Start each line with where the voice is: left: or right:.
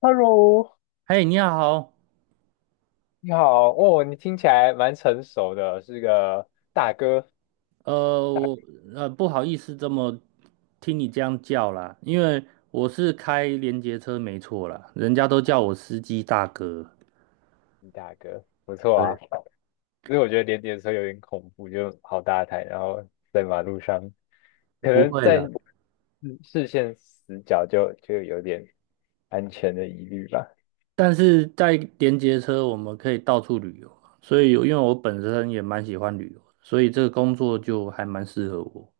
left: Hello，
right: 嘿，你好。
left: 你好，哦，你听起来蛮成熟的，是个大哥，
right: 呃，
left: 大
right: 我不好意思，这么听你这样叫啦，因为我是开连接车没错啦，人家都叫我司机大哥。
left: 大哥，不错啊。
right: 对，
left: 其实我觉得连接的时候有点恐怖，就好大台，然后在马路上，可
right: 不
left: 能
right: 会
left: 在
right: 啦。
left: 视线死角就有点安全的疑虑吧。
right: 但是在连接车，我们可以到处旅游啊，所以有因为我本身也蛮喜欢旅游，所以这个工作就还蛮适合我。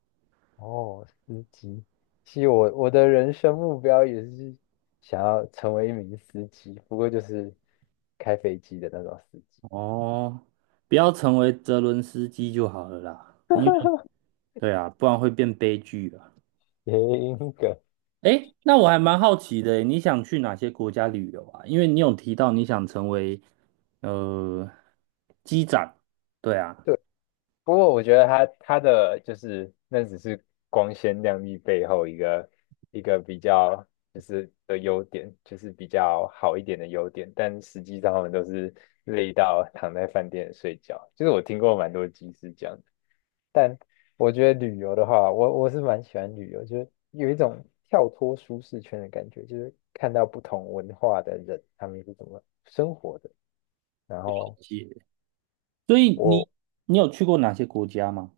left: 哦，司机，其实我的人生目标也是想要成为一名司机，不过就是开飞机的那种司机。
right: 哦，不要成为泽伦斯基就好了啦，因为 对啊，不然会变悲剧啊。
left: 谐音梗，
right: 诶，那我还蛮好奇的，你想去哪些国家旅游啊？因为你有提到你想成为呃机长，对啊，
left: 不过我觉得他就是那只是光鲜亮丽背后一个比较就是的优点，就是比较好一点的优点，但实际上他们都是累到躺在饭店睡觉。就是我听过蛮多集是这样的，但我觉得旅游的话，我是蛮喜欢旅游，就是有一种跳脱舒适圈的感觉，就是看到不同文化的人他们是怎么生活的，然后。
right: 是所以你
left: 我。
right: 有去过哪些国家吗？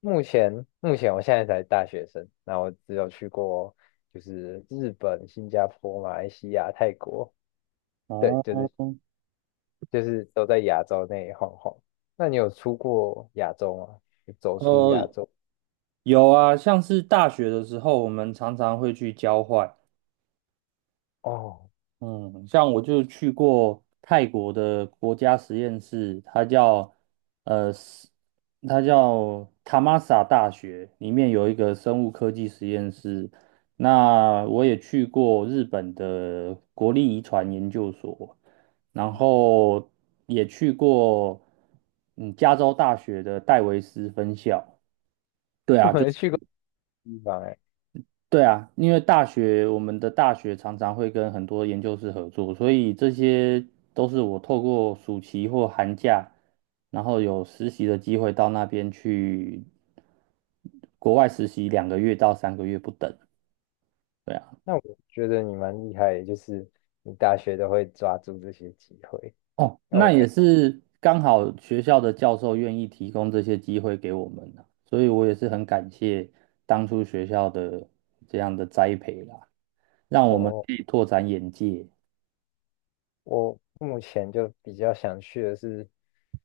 left: 目前目前我现在才大学生，那我只有去过就是日本、新加坡、马来西亚、泰国，对，就
right: 哦，
left: 是就是都在亚洲内晃晃。那你有出过亚洲吗？有走出
right: 呃，
left: 亚洲？
right: 有啊，像是大学的时候，我们常常会去交换。
left: 哦，
right: 嗯，像我就去过泰国的国家实验室，它叫呃，是它叫塔玛萨大学，里面有一个生物科技实验室。那我也去过日本的国立遗传研究所，然 后也去过嗯加州大学的戴维斯分校。对
left: 我
right: 啊，就
left: 没
right: 是。
left: 去过的地方哎。
right: 对啊，因为大学，我们的大学常常会跟很多研究室合作，所以这些都是我透过暑期或寒假，然后有实习的机会到那边去国外实习两个月到三个月不等。对啊。
left: 那我觉得你蛮厉害的，就是你大学都会抓住这些机会。
right: 哦，
left: 那我
right: 那也是刚好学校的教授愿意提供这些机会给我们啊，所以我也是很感谢当初学校的这样的栽培啦，让我们
left: 哦，
right: 可以拓展眼界。
left: 我目前就比较想去的是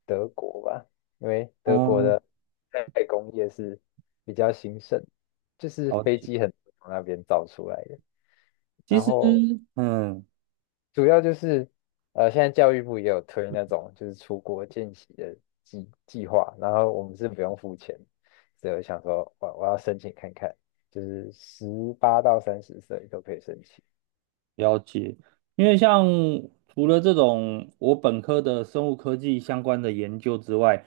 left: 德国吧，因为德国的代工业是比较兴盛，就是飞
right: 好
left: 机很多从那边造出来的。
right: 其
left: 然
right: 实，
left: 后
right: 嗯，
left: 主要就是现在教育部也有推那种就是出国见习的计划，然后我们是不用付钱，所以我想说我要申请看看，就是18到30岁都可以申请。
right: 了解，因为像除了这种我本科的生物科技相关的研究之外，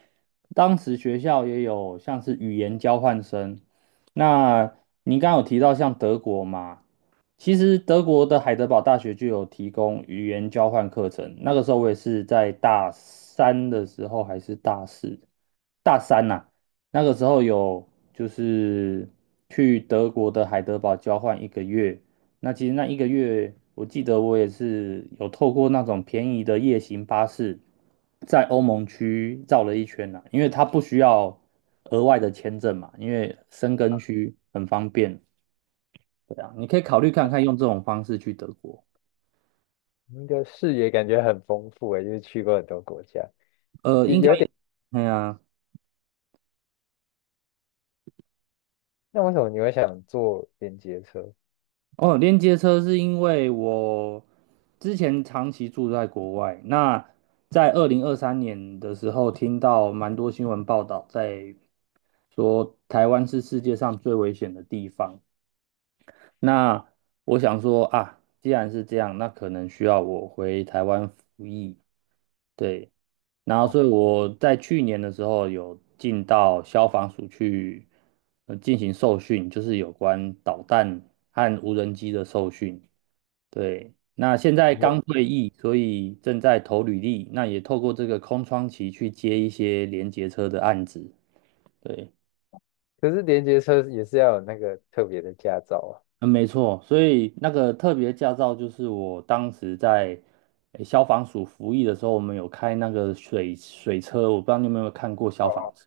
right: 当时学校也有像是语言交换生。那您刚刚有提到像德国嘛，其实德国的海德堡大学就有提供语言交换课程。那个时候我也是在大三的时候还是大四，大三呐、那个时候有就是去德国的海德堡交换一个月。那其实那一个月，我记得我也是有透过那种便宜的夜行巴士，在欧盟区绕了一圈啦，因为它不需要额外的签证嘛，因为申根区很方便。对啊，你可以考虑看看用这种方式去德国。
left: 你的视野感觉很丰富诶，就是去过很多国家。第
right: 应该也，哎啊。
left: 那为什么你会想坐连接车？
right: 哦，连接车是因为我之前长期住在国外，那在二零二三年的时候，听到蛮多新闻报道在说台湾是世界上最危险的地方。那我想说啊，既然是这样，那可能需要我回台湾服役。对，然后
left: 哦，
right: 所以
left: 我
right: 我在去年的时候有进到消防署去进行受训，就是有关导弹和无人机的受训。对，那现在
left: 我
right: 刚退役，所以正在投履历，那也透过这个空窗期去接一些连结车的案子。对，
left: 可是连接车也是要有那个特别的驾照啊。
right: 嗯，没错，所以那个特别驾照就是我当时在消防署服役的时候，我们有开那个水车我不知道你有没有看过消防 车。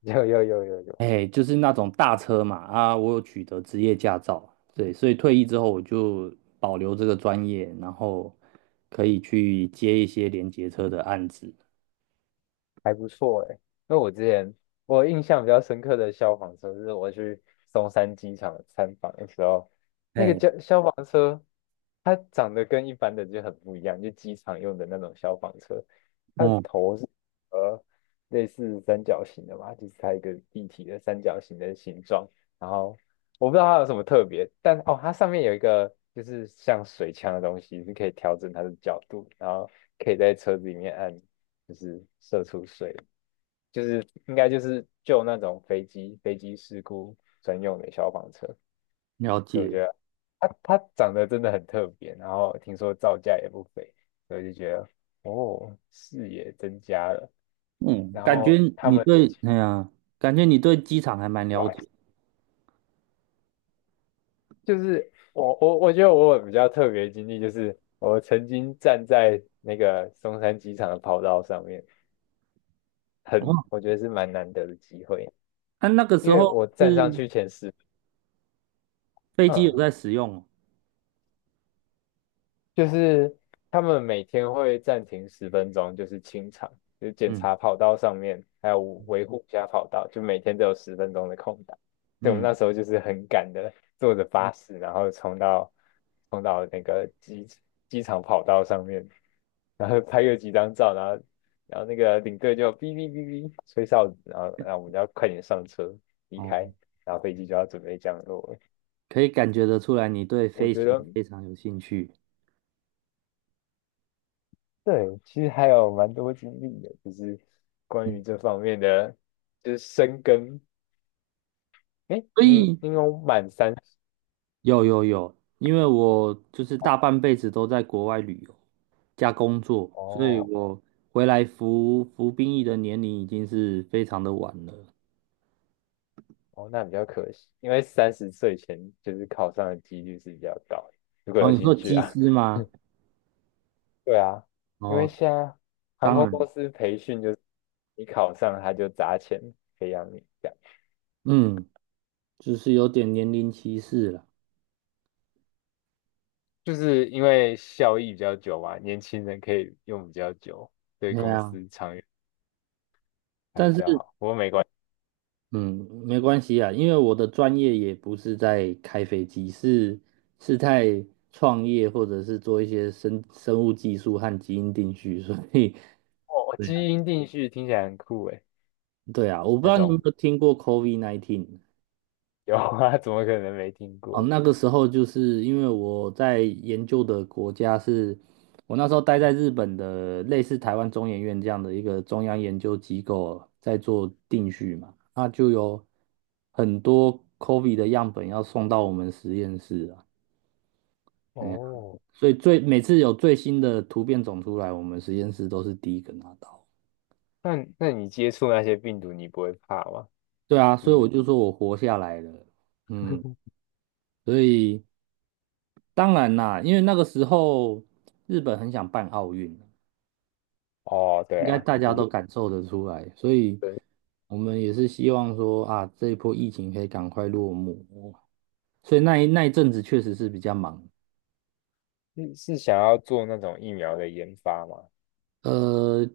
left: 有。
right: 哎，就是那种大车嘛，啊，我有取得职业驾照，对，所以退役之后我就保留这个专业，然后可以去接一些连结车的案子。
left: 还不错诶，因为我之前我印象比较深刻的消防车是我去松山机场参访的时候，那个
right: 哎，
left: 消防车，它长得跟一般的就很不一样，就机场用的那种消防车，它的
right: 哦，
left: 头是呃类似三角形的嘛，就是它一个立体的三角形的形状，然后我不知道它有什么特别，但哦，它上面有一个就是像水枪的东西，是可以调整它的角度，然后可以在车子里面按。就是射出水，就是应该就是救那种飞机事故专用的消防车。
right: 了
left: 所以我
right: 解。
left: 觉得它长得真的很特别，然后听说造价也不菲，所以就觉得哦，视野增加了。
right: 嗯，
left: 然
right: 感觉
left: 后他
right: 你
left: 们
right: 对，哎呀，感觉你对机场还蛮
left: 对
right: 了
left: 吧？
right: 解
left: 就是我觉得我有比较特别的经历，就是我曾经站在那个松山机场的跑道上面，
right: 的
left: 很
right: 哦。
left: 我觉得是蛮难得的机会，
right: 那、那个时
left: 因为
right: 候
left: 我站上
right: 是
left: 去前十，
right: 飞机有
left: 嗯，
right: 在使用哦？
left: 就是他们每天会暂停十分钟，就是清场，就是检
right: 嗯
left: 查跑道上面，还有维护一下跑道，就每天都有十分钟的空档。所以我们那
right: 嗯，
left: 时候就是很赶的，坐着巴士，然后冲到那个机场跑道上面，然后拍个几张照，然后然后那个领队就哔哔哔哔吹哨子，然后我们就要快点上车离开，
right: 哦，
left: 然后飞机就要准备降落了。
right: 可以感觉得出来你对
left: 我
right: 飞
left: 觉
right: 行
left: 得
right: 非常有兴趣。
left: 对，其实还有蛮多经历的，就是关
right: 嗯，
left: 于这方面的，就是深耕。诶，
right: 所
left: 你
right: 以
left: 你有满三十
right: 有有有，因为我就是大半辈子都在国外旅游加工作，所以
left: 哦
right: 我回来服兵役的年龄已经是非常的晚了。
left: 哦，那比较可惜，因为三十岁前就是考上的几率是比较高的。如果
right: 哦，
left: 有
right: 你说
left: 兴趣
right: 机
left: 啊，
right: 师 吗？
left: 对啊，因为
right: 哦，
left: 现在航
right: 当
left: 空
right: 然，
left: 公司培训就是你考上他就砸钱培养你，这样
right: 嗯。就是有点年龄歧视了。
left: 就是因为效益比较久嘛，年轻人可以用比较久，对
right: 对
left: 公
right: 呀，
left: 司长远还比
right: 但
left: 较
right: 是
left: 好。不过没关。系。
right: 嗯，没关系啊，因为我的专业也不是在开飞机，是是在创业或者是做一些生物技术和基因定序，所以
left: 哦，
right: 对啊，
left: 基因定序听起来很酷诶，
right: 对啊，我不知
left: 那
right: 道你有没
left: 种
right: 有听过 COVID-19。
left: 有啊，怎么可能没听
right: 哦，
left: 过？
right: 那个时候就是因为我在研究的国家是，我那时候待在日本的类似台湾中研院这样的一个中央研究机构，在做定序嘛，那就有很多 COVID 的样本要送到我们实验室啊。哎呀，
left: 哦，
right: 所以最每次有最新的突变种出来，我们实验室都是第一个拿到。
left: 那那你接触那些病毒，你不会怕吗？
right: 对啊，
left: 就
right: 所以
left: 是
right: 我就说我活下来了。嗯，所以当然啦，因为那个时候日本很想办奥运。
left: 哦，
right: 应
left: 对
right: 该
left: 啊，
right: 大家
left: 就
right: 都
left: 是
right: 感受得出来，所以我们也是希望说啊，这一波疫情可以赶快落幕。所以那一阵子确实是比较忙。
left: 是是想要做那种疫苗的研发吗？
right: 呃，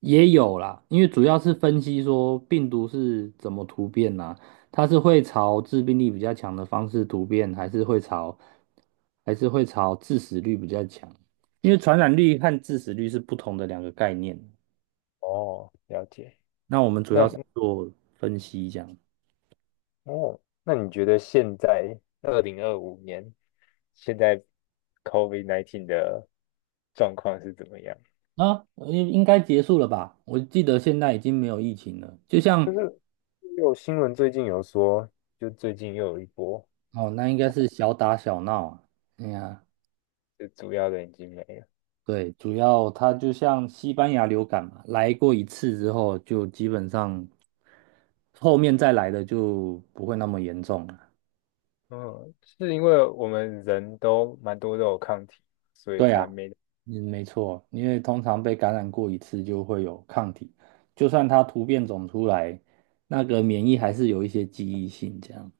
right: 也有啦，因为主要是分析说病毒是怎么突变呐、它是会朝致病力比较强的方式突变，还是会朝致死率比较强？因为传染率和致死率是不同的两个概念。
left: 哦，了解。
right: 那我们主
left: 那
right: 要是做分析这样。
left: 哦，那你觉得现在2025年，现在 COVID-19 的状况是怎么样？
right: 啊，应该结束了吧？我记得现在已经没有疫情了，就像
left: 就是有新闻最近有说，就最近又有一波，
right: 哦，那应该是小打小闹啊。哎呀，
left: 就主要的已经没了。
right: 对，主要它就像西班牙流感嘛，来过一次之后，就基本上后面再来的就不会那么严重了。
left: 嗯，是因为我们人都蛮多都有抗体，所以
right: 对啊，
left: 才没
right: 嗯，没错，因为通常被感染过一次就会有抗体，就算它突变种出来，那个免疫还是有一些记忆性这样。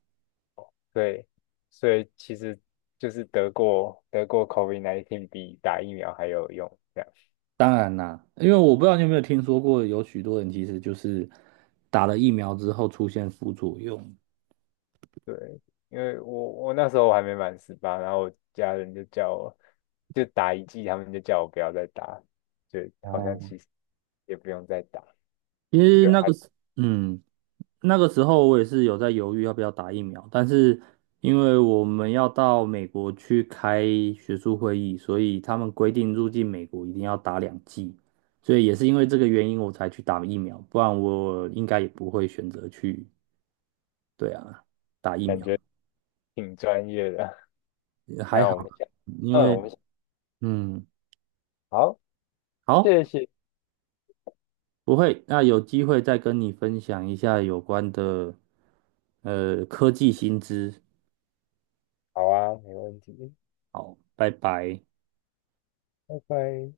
left: 对，所以其实就是得过 COVID-19 比打疫苗还有用，这样
right: 当然啦，因为我不知道你有没有听说过，有许多人其实就是打了疫苗之后出现副作用。
left: 对。因为我那时候我还没满十八，然后我家人就叫我就打1剂，他们就叫我不要再打，就好像
right: 哦，
left: 其实也不用再打，
right: 其实
left: 就
right: 那个
left: 还
right: 时，嗯，那个时候我也是有在犹豫要不要打疫苗，但是因为我们要到美国去开学术会议，所以他们规定入境美国一定要打两剂，所以也是因为这个原因我才去打疫苗，不然我应该也不会选择去。对啊，打疫
left: 感
right: 苗，
left: 觉挺专业的。
right: 也 还
left: 那
right: 好，
left: 我们下，
right: 因
left: 嗯，
right: 为，
left: 我们下
right: 嗯，
left: 好，
right: 好。
left: 谢谢，
right: 不会，那有机会再跟你分享一下有关的科技新知。
left: 好啊，没问题，
right: 好，拜拜。
left: 拜拜。